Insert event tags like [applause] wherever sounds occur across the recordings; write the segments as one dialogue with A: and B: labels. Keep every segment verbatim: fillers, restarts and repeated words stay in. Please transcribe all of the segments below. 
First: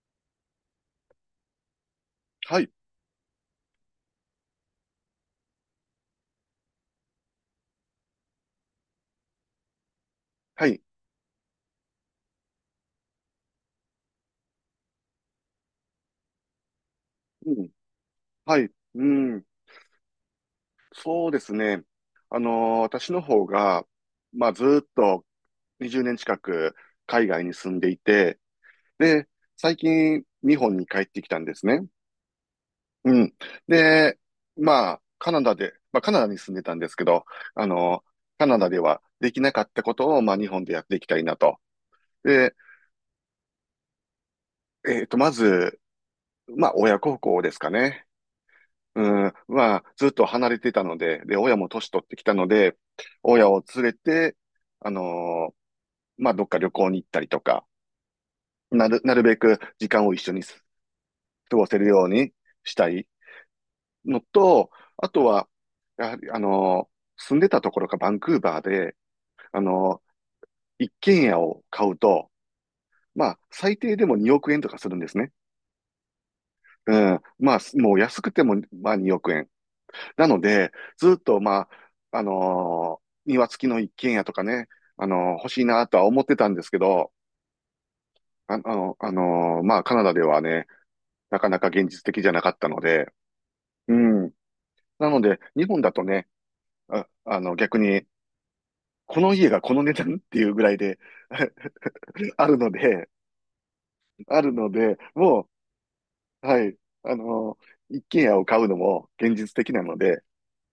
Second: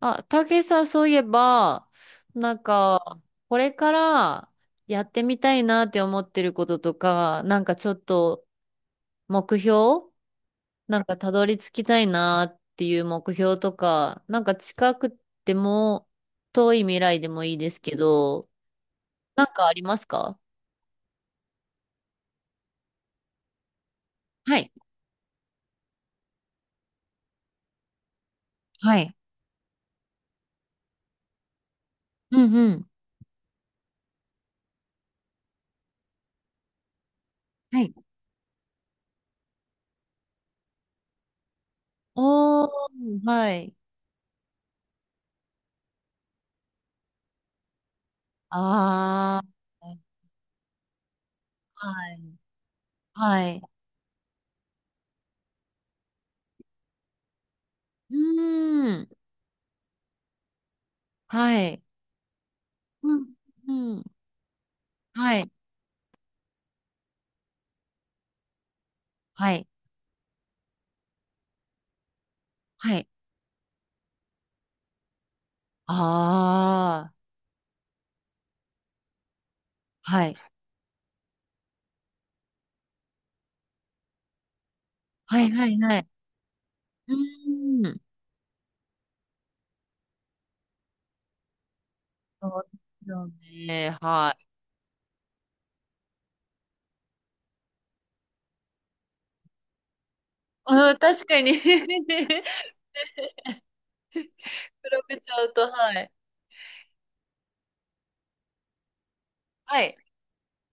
A: あ、たけしさん、そういえば、な
B: は
A: ん
B: い、
A: か、これからやってみたいなって思ってることとか、なんかちょっと目標
B: はい、
A: なんかたどり着きたいなっていう目標とか、なんか近くても遠い未来でも
B: う
A: いい
B: ん、
A: ですけど、
B: はい、う
A: な
B: ん、
A: んかありますか？
B: そうですね。あのー私の方が、まあ、
A: は
B: ず
A: い。
B: ーっとにじゅうねん近く海外に住んでいて、
A: はい。
B: で、最近日本に帰ってきたんですね。
A: うんうん。
B: うん。で、まあ、カナダで、まあ、カナダに住んでたんですけど、あ
A: はい。
B: のカナダではできなかったことを、まあ、日本でやっていきたいなと。で、
A: おー、はい。
B: えっと、まず、まあ、親孝行ですかね。
A: あ
B: うん、
A: ー
B: は、ずっと離れてたので、で、親も年取っ
A: は
B: て
A: い。
B: きたので、
A: は
B: 親
A: い。
B: を連れて、あのーまあ、どっか旅行に行ったりとか、
A: う
B: なる、
A: ーん。
B: なるべく時間を一緒にす過
A: は
B: ごせ
A: い。
B: るようにしたい
A: うん。うん
B: のと、あと
A: は
B: は、
A: い。
B: やはり、あのー住んでたところがバンクーバーで、
A: は
B: あ
A: い。
B: のー一軒家を買うと、
A: はい。
B: まあ、最低でもにおく円とかするんですね。う
A: あ
B: ん。
A: あ。
B: まあ、もう安くても、まあ、におく円。
A: は
B: な
A: い。
B: ので、ずっと、まあ、あのー庭付きの一軒家とかね、あのー
A: は
B: 欲
A: い。
B: しい
A: はい。
B: なと
A: は
B: は
A: い。
B: 思ってたんですけど、
A: うーん。
B: あ、あの、あのーまあ、カナダではね、なかなか現実的じゃ
A: [laughs]
B: な
A: そ
B: かっ
A: う
B: た
A: で
B: の
A: す
B: で、
A: よ
B: う
A: ね。
B: ん。
A: はい。
B: なので、日本だとね、あ、あの、逆に、この家がこの値段っていうぐ
A: [laughs]
B: らい
A: うん、
B: で
A: 確かに [laughs] 比
B: [laughs] あるので、あるので、
A: べちゃ
B: も
A: うと、はい。
B: う、はい、あのー一軒家を買うのも現実的な
A: はい。
B: ので、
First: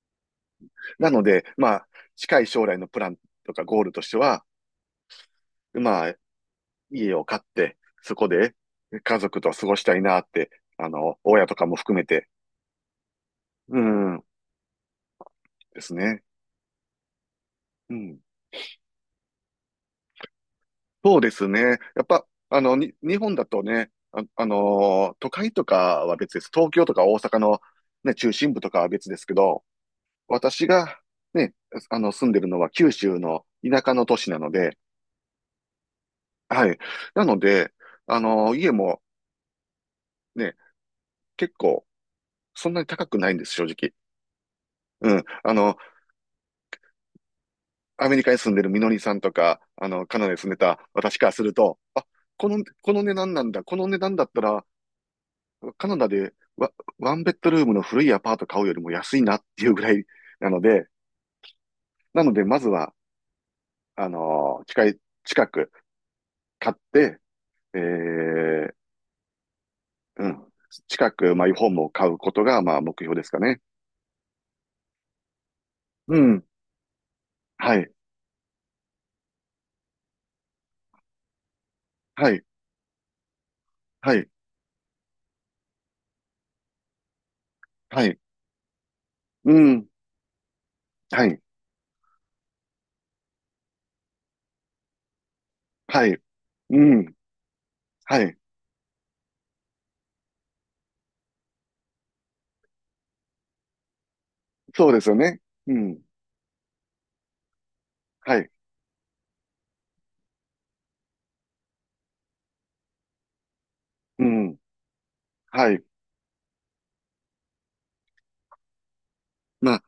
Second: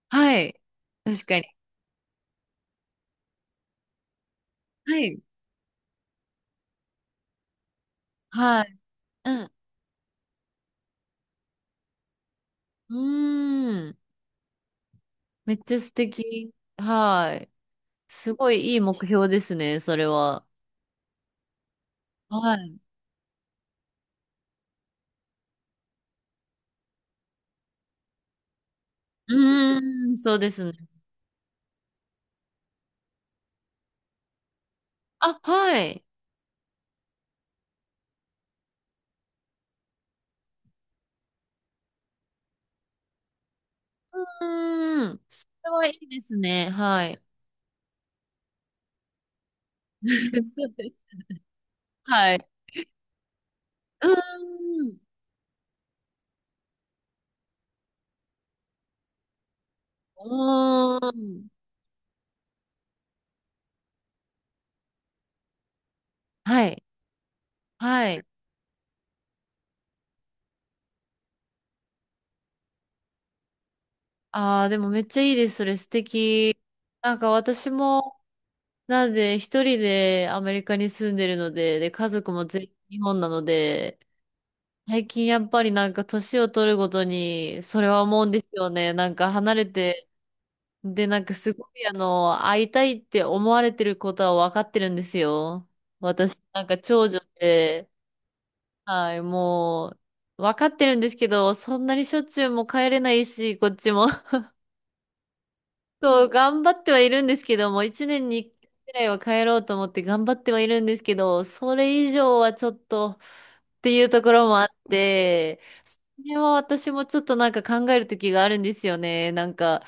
A: はい。
B: なの
A: 確か
B: で、
A: に。
B: まあ、近い将来のプランとかゴールとしては、
A: はい。
B: まあ、家を買って、そこで
A: はい。
B: 家族
A: う
B: と
A: ん。
B: 過ごしたいなって、あの、親とかも含めて、
A: う
B: う
A: ーん。
B: ん、
A: めっちゃ
B: です
A: 素
B: ね。
A: 敵。はい。
B: うん。
A: すごいいい目標ですね、それは。
B: そうですね。やっぱ、
A: は
B: あの、
A: い。
B: に、日本だとね、あ、あのー都会とかは別です。東京とか大阪の、ね、中心部とかは別ですけ
A: う
B: ど、
A: ーん、そうです
B: 私
A: ね。
B: が、ね、あの、住んでるのは九州の田舎の都市なので、
A: あ、はい。
B: はい。なので、あのー家もね、結構、そんなに高くないんです、正直。
A: う
B: う
A: ーん。
B: ん。
A: そ
B: あ
A: れ
B: の、
A: はいいですね。はい。
B: アメリカに住んでるみのりさんとか、あの、カナダに住ん
A: [laughs]
B: で
A: そう
B: た
A: です
B: 私からすると、あ、
A: はい。
B: この、この値段なんだ。この値
A: うー
B: 段だったら、
A: ん。
B: カナダでワ、ワンベッドルームの古いアパート買うよりも安いなっていうぐらい [laughs] なので、
A: うーん。
B: なので、まずは、あのー近い、近く
A: は
B: 買っ
A: い。
B: て、え
A: はい。
B: ー、うん、近くマイホームを買うことが、まあ、目標ですかね。
A: ああ、でもめっちゃいいです。それ素
B: うん、
A: 敵。なんか私
B: はい、
A: も、なんで一人でアメリカに住んでるので、で、家
B: は
A: 族
B: い、
A: も全員日本なので、
B: はい、
A: 最近やっぱりなんか年を取るごとに、それは
B: はい、
A: 思うんですよね。なんか
B: う
A: 離れ
B: ん、
A: て、で、なん
B: は
A: か
B: い、
A: すごいあの、会いたいって思われてることは分かってるんですよ。
B: はい、
A: 私、なんか
B: う
A: 長
B: ん、
A: 女で、
B: はい、
A: はい、もう、わかってるんですけど、そんなにしょっちゅうも帰れないし、こっちも。[laughs]
B: そうですよね。うん、
A: そう、頑張ってはいるんですけども、一年
B: は
A: に
B: い、
A: 一回ぐらいは帰ろうと思って頑張ってはいるんですけど、それ以上はちょっとっていうと
B: う
A: ころ
B: ん。
A: もあって、
B: はい。
A: それは私もちょっとなんか考える時があるんですよね。なん
B: まあ、
A: か、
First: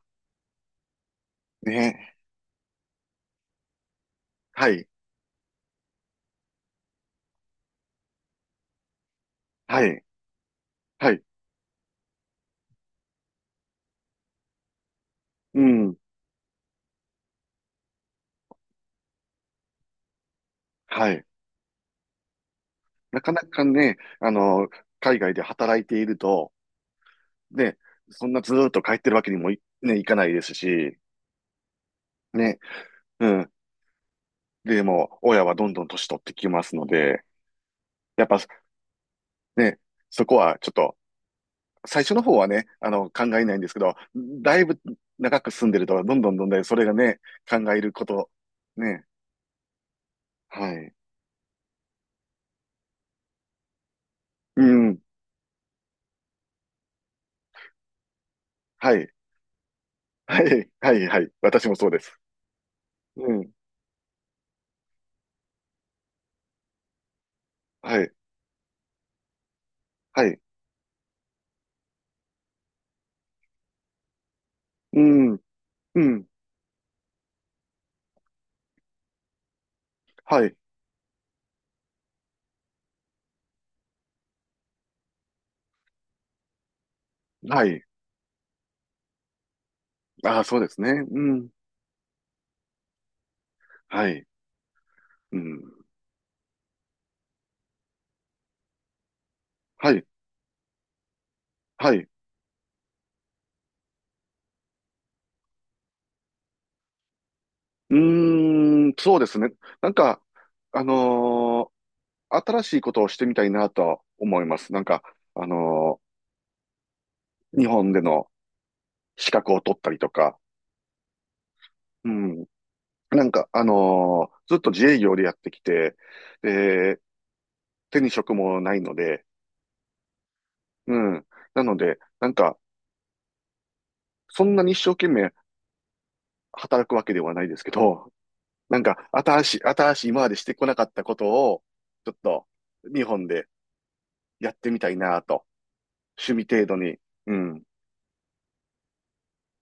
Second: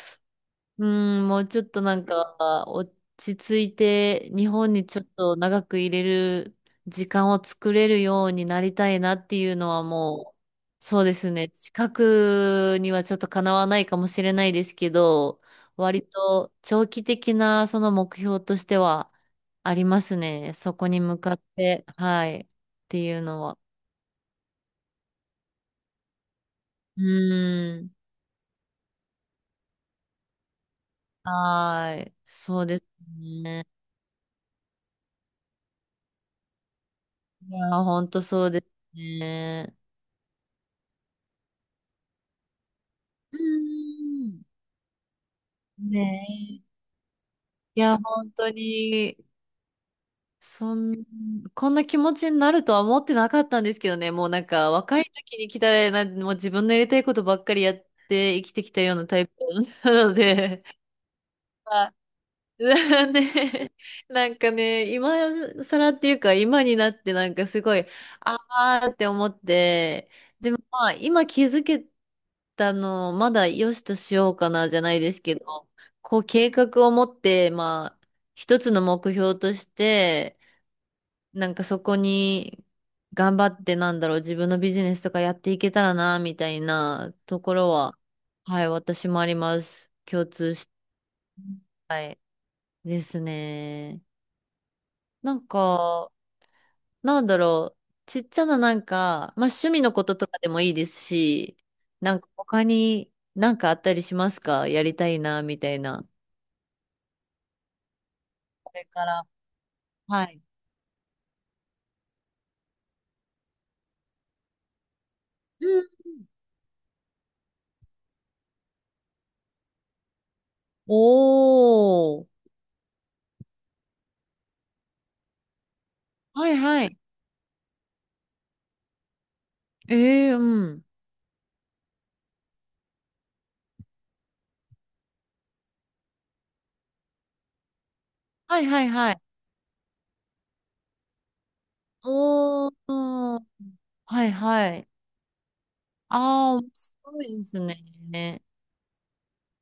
A: うん、もうちょっとなん
B: ね。
A: か落ち着いて日
B: は
A: 本に
B: い。
A: ちょっと長く入れる時間を作れるようになりたいなっていうのは
B: はい。
A: もう、そう
B: は
A: で
B: い。
A: すね。近くにはちょっとかなわないかもしれないですけど、
B: うん。
A: 割と長期的なその目標としてはありますね。そこに
B: は
A: 向
B: い。
A: かって、はい、ってい
B: な
A: う
B: かな
A: のは。
B: かね、あの、海外で働いていると、
A: う
B: ね、
A: ん、
B: そんなずーっと帰ってるわけにもい、ね、いかないですし、
A: はい、
B: ね。
A: そうです
B: うん。
A: ね。
B: でも、親はどんどん年取ってきますので、
A: いや、本当
B: やっぱ、
A: そうですね。
B: ね、そこはちょっと、最初の方はね、あの、考
A: う
B: えないんですけど、
A: ん
B: だいぶ長く住んでる
A: ね
B: と、どんどんどんどんね
A: え。
B: それがね、考
A: い
B: える
A: や、
B: こと、
A: 本当
B: ね。
A: に、
B: は
A: そ
B: い。
A: ん、こんな気持ちになるとは思ってなかったんですけどね。もうなん
B: う
A: か、
B: ん。
A: 若い時に来たな、もう自分のやりたいことばっかりやって生きてきたよ
B: は
A: うな
B: い。
A: タイプなの
B: は
A: で、
B: い。はい。はい。私も
A: [laughs]
B: そうです。
A: [laughs]
B: うん。
A: ね、なんかね、今更っていうか、今になってなんかすごい、
B: はい。
A: あーって思って、
B: はい。
A: でもまあ、今気づけたのをまだ良しとしようかなじゃな
B: う
A: いですけ
B: ん。
A: ど、
B: う
A: こう
B: ん。
A: 計画を持って、まあ、一つの目標として、
B: はい。
A: なんかそこに頑張ってなんだろう、自分のビジネスとかやっていけたらな、みたいなとこ
B: は
A: ろ
B: い。
A: は、はい、私もあります。共
B: ああ、
A: 通
B: そうで
A: し
B: すね。うん。
A: ですね。
B: はい。
A: な
B: う
A: ん
B: ん。
A: か、なんだろう。ちっちゃななんか、まあ趣味の
B: は
A: こ
B: い。
A: ととかでもいいですし、
B: はい。
A: なんか他になんかあったりしますかやりたいな、みたいな。
B: う
A: これ
B: ーん。
A: か
B: そう
A: ら。
B: ですね。なんか、
A: はい。
B: あのー新しいことをしてみたいなとは思います。なんか、あ
A: う
B: の
A: ん
B: ー日本での資格を取ったりとか。う
A: おー。
B: ん。なんか、あのーずっと自営業でやってきて、
A: はいはい。
B: で、手に職もないので、
A: ええーうん。
B: うん。なので、なんか、そんなに一生懸命働くわけではないですけど、
A: はい
B: な
A: は
B: ん
A: い
B: か、
A: はい。
B: 新しい、新しい、今までしてこなかったことを、ちょっと、
A: おー。う
B: 日本
A: ん
B: で
A: はい
B: やっ
A: は
B: てみ
A: い。
B: たいなと。趣
A: ああ、
B: 味程
A: 面
B: 度に。
A: 白
B: う
A: いです
B: ん。
A: ね。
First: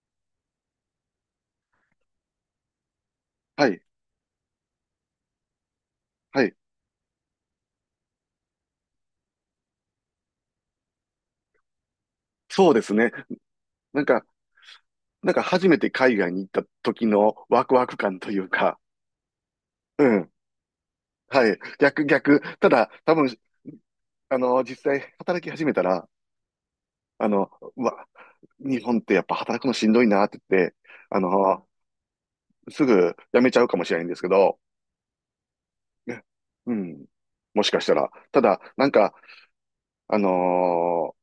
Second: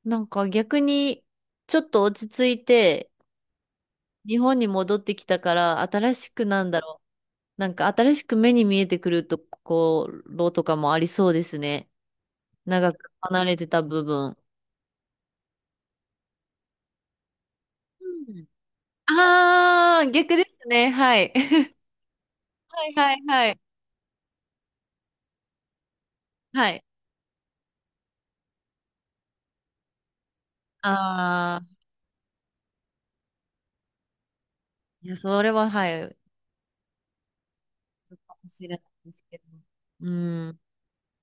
A: なんか逆に、ちょっと落ち着いて、
B: はい、
A: 日本に戻ってきたから、新し
B: は
A: く
B: い。
A: なんだろうなんか新しく目に見えてくるところとかもありそうですね。
B: そうで
A: 長
B: すね。
A: く離れてた
B: な
A: 部
B: んか、
A: 分。
B: なんか初めて海外に行った時のワクワク感というか、
A: あ
B: う
A: あー、
B: ん。
A: 逆ですね。はい。
B: はい。
A: [laughs]
B: 逆、逆。た
A: は
B: だ、
A: いは
B: 多
A: い
B: 分、
A: はい。
B: あの、実際働き始めたら、
A: はい。
B: あの、うわ、日本ってやっぱ働くのしんどいなって言って、あ
A: あ
B: の、
A: あ、
B: すぐ辞めちゃうかもしれないんですけど、
A: いや、それは、はい、
B: ねうん。もしかしたら。
A: か
B: た
A: も
B: だ、
A: しれない
B: なん
A: で
B: か、
A: すけど。う
B: あ
A: ん。
B: のー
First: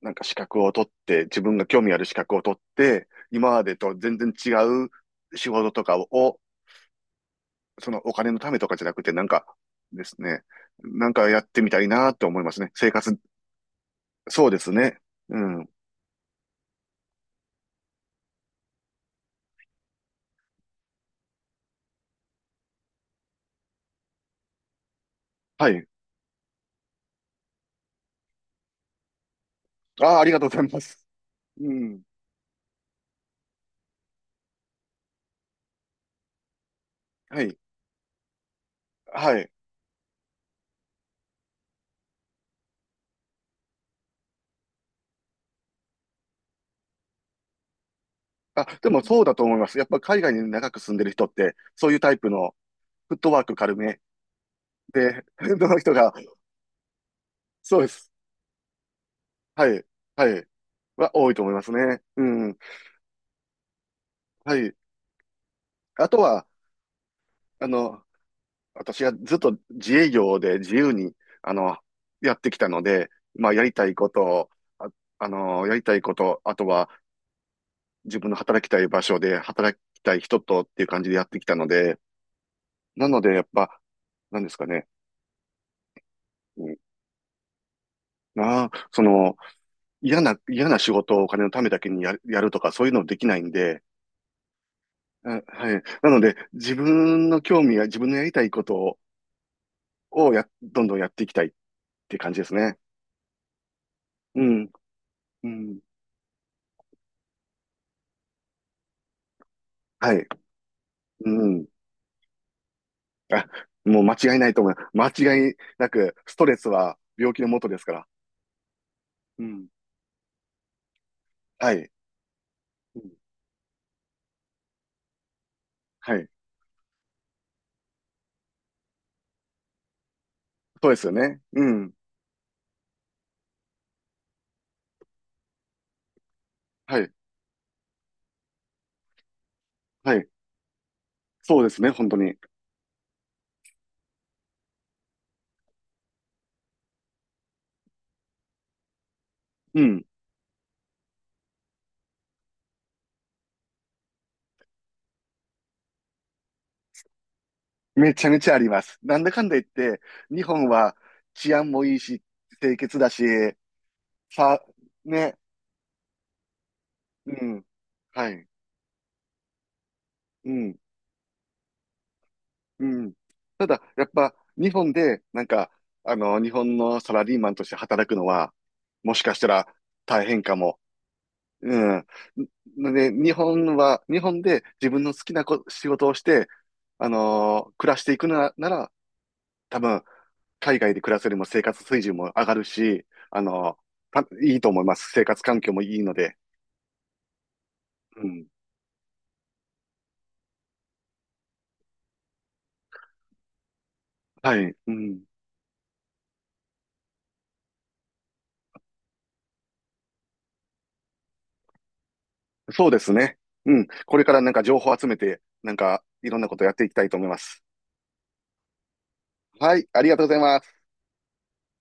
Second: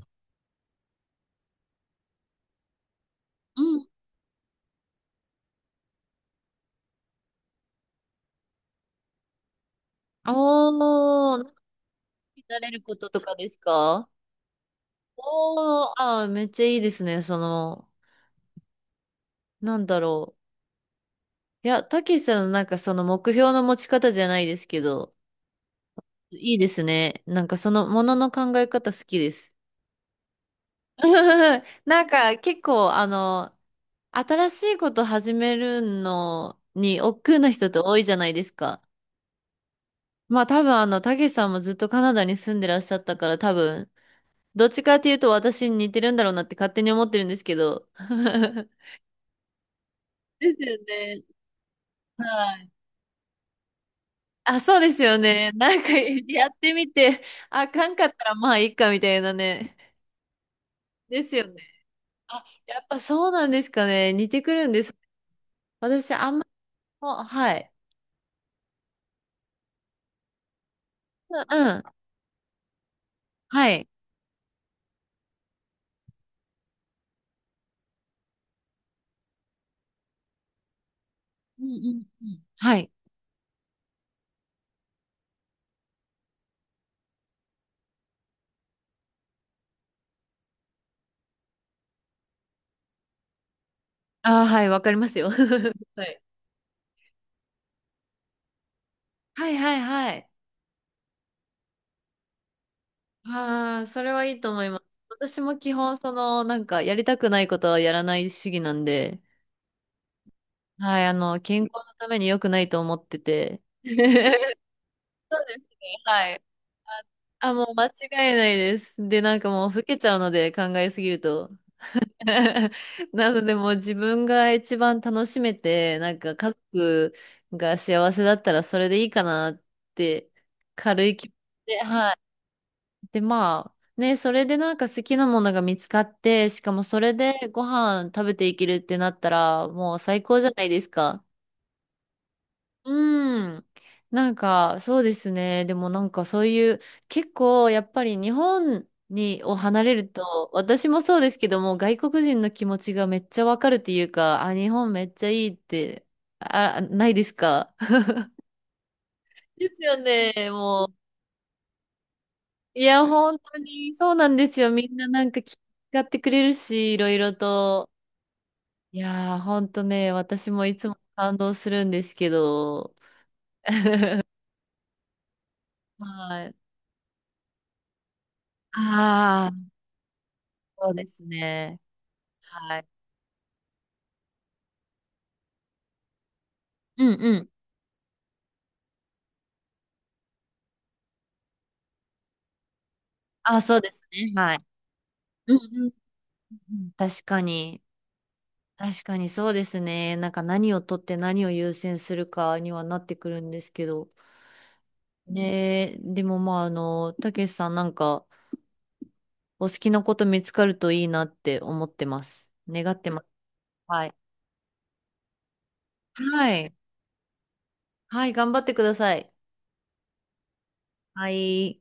B: なんか資格を取って、自分が興味ある資格を取って、今ま
A: う
B: で
A: ん。
B: と全然違う仕事とかを、そのお金のためとかじゃなくて、なんかですね、なんか
A: お
B: やっ
A: ー、
B: てみたいなと思いま
A: な
B: すね。
A: れる
B: 生
A: こと
B: 活、
A: とかですか？
B: そうですね。うん。
A: おー、あー、めっちゃいいですね。その、なんだろう。いや、たけしさんのなんかその目標の持ち方じゃないですけど、
B: はい。
A: いいですね。なんかそのものの考え方好きです。
B: ああ、ありがとうございます。
A: [laughs]
B: うん。
A: なんか結構あの、新しいこと始めるのに億劫
B: は
A: な
B: い。
A: 人って多いじゃないですか。
B: はい。
A: まあ多分あの、たけしさんもずっとカナダに住んでらっしゃったから多分、どっちかっていうと私に似てるんだろうなって勝手に思ってるんですけど。
B: あ、
A: [laughs]
B: でもそうだと思います。やっぱ海外に
A: です
B: 長
A: よ
B: く住んでる
A: ね。
B: 人って、そういうタイプの
A: はい。
B: フットワーク軽め
A: あ、そうですよ
B: で、
A: ね。
B: [laughs]
A: な
B: の
A: んか
B: 人が、
A: やってみて、あ
B: そう
A: か
B: で
A: んかっ
B: す。
A: たらまあいいかみたいな
B: は
A: ね。
B: い。はい。は
A: で
B: 多い
A: す
B: と
A: よ
B: 思いま
A: ね。
B: すね。う
A: あ、
B: ん。
A: やっぱそうなんですかね。似てく
B: は
A: るん
B: い。
A: です。
B: あ
A: 私、
B: と
A: あんま
B: は、
A: りも、は
B: あ
A: い。
B: の、私がずっと自営業で自由に、あ
A: うん、
B: の、
A: うん。
B: やってきたので、まあ、や
A: は
B: りた
A: い。
B: いことを、あ、あの、やりたいこと、あとは自分の働きたい場所で働きたい人とっていう感じでやってきた
A: う
B: の
A: んう
B: で、
A: んうん。はい。
B: なので、やっぱ、なんですかね。うん、まあ、その、嫌な、嫌な仕事をお金のためだけにや、やるとか、そういうのできないんで、
A: ああ、はい、わかりますよ。[laughs]
B: あはい。
A: は
B: なの
A: い。
B: で、自分の興味や自分のやりたいことを、
A: はい、はい、はい。
B: をや、どんどんやっていきたいって感じですね。
A: ああ、それはいい
B: う
A: と思
B: ん。
A: います。私
B: う
A: も基
B: ん。
A: 本、その、なんか、やりたくないことはやらない主義なんで、
B: はい。
A: はい、あの、
B: う
A: 健
B: ん。
A: 康のために良くないと思って
B: あ、
A: て。[laughs] そう
B: もう間違いない
A: で
B: と思います。間
A: す
B: 違いなく、
A: は
B: ス
A: い。
B: トレスは病気の
A: あ、
B: も
A: も
B: と
A: う
B: です
A: 間違
B: から。
A: いないです。で、なん
B: う
A: かも
B: ん。
A: う、老けちゃうので、考えすぎると。
B: はい。
A: [laughs]
B: うん。
A: なのでもう自分が一番楽しめて、な
B: は
A: ん
B: い。
A: か家族が幸せだったらそれでいいかなって
B: そうで
A: 軽
B: すよ
A: い気持ち
B: ね。う
A: で、
B: ん。
A: はい。で、まあね、それでなんか好きなものが見つかって、しかも
B: は
A: そ
B: い。
A: れでご飯食べていけるってなったらもう
B: は
A: 最
B: い。
A: 高じゃないですか。
B: そうですね、本当に。
A: うん。なんか、そうですね。でもなんかそういう、結構やっぱり日本に、を
B: う
A: 離れ
B: ん。
A: ると、私もそうですけども、外国人の気持ちがめっちゃわかるっていうか、あ、日本めっちゃいいって、あ、ないですか？ [laughs]
B: めちゃめちゃあります。なんだかんだ言っ
A: ですよ
B: て、
A: ね、
B: 日本
A: もう。
B: は治安もいいし、清
A: い
B: 潔
A: や、
B: だし、
A: 本当にそうなんです
B: さ、
A: よ。みんななん
B: ね。
A: か気遣ってくれるし、いろい
B: う
A: ろ
B: ん。
A: と。
B: はい。
A: いやー、本当ね、
B: う
A: 私もい
B: ん。
A: つも感動するんですけ
B: う
A: ど。
B: ん。ただ、やっ
A: [laughs]
B: ぱ、日本で、なんか、あの、
A: は
B: 日
A: い。
B: 本のサラリーマンとして働くのは、もしかした
A: ああ、
B: ら大変かも。
A: そうですね。
B: うん。
A: はい。
B: で、日本は、日本で自分の好きなこ仕事をして、
A: う
B: あ
A: んうん。
B: のー暮らしていくな、なら、多分、海外で暮らすよりも生活水準も上がるし、あ
A: あ、
B: の
A: そうです
B: ーた
A: ね。は
B: い
A: い。
B: いと思います。生活
A: うん
B: 環境も
A: うん
B: いいので。
A: うん。確かに。
B: うん。
A: 確かにそうですね。なんか何を取って何を優先するかにはなってくるんですけど。
B: はい。うん。
A: ねえ、でもまあ、あの、たけしさんなんかお好きなこと見つかるといいなって思ってます。
B: そう
A: 願
B: で
A: って
B: す
A: ます。
B: ね。うん。
A: はい。
B: これからなんか情報集めて、なんかいろんな
A: は
B: ことやっ
A: い。
B: ていきたいと思います。
A: はい、頑張ってください。
B: はい。ありがとうございます。
A: はい。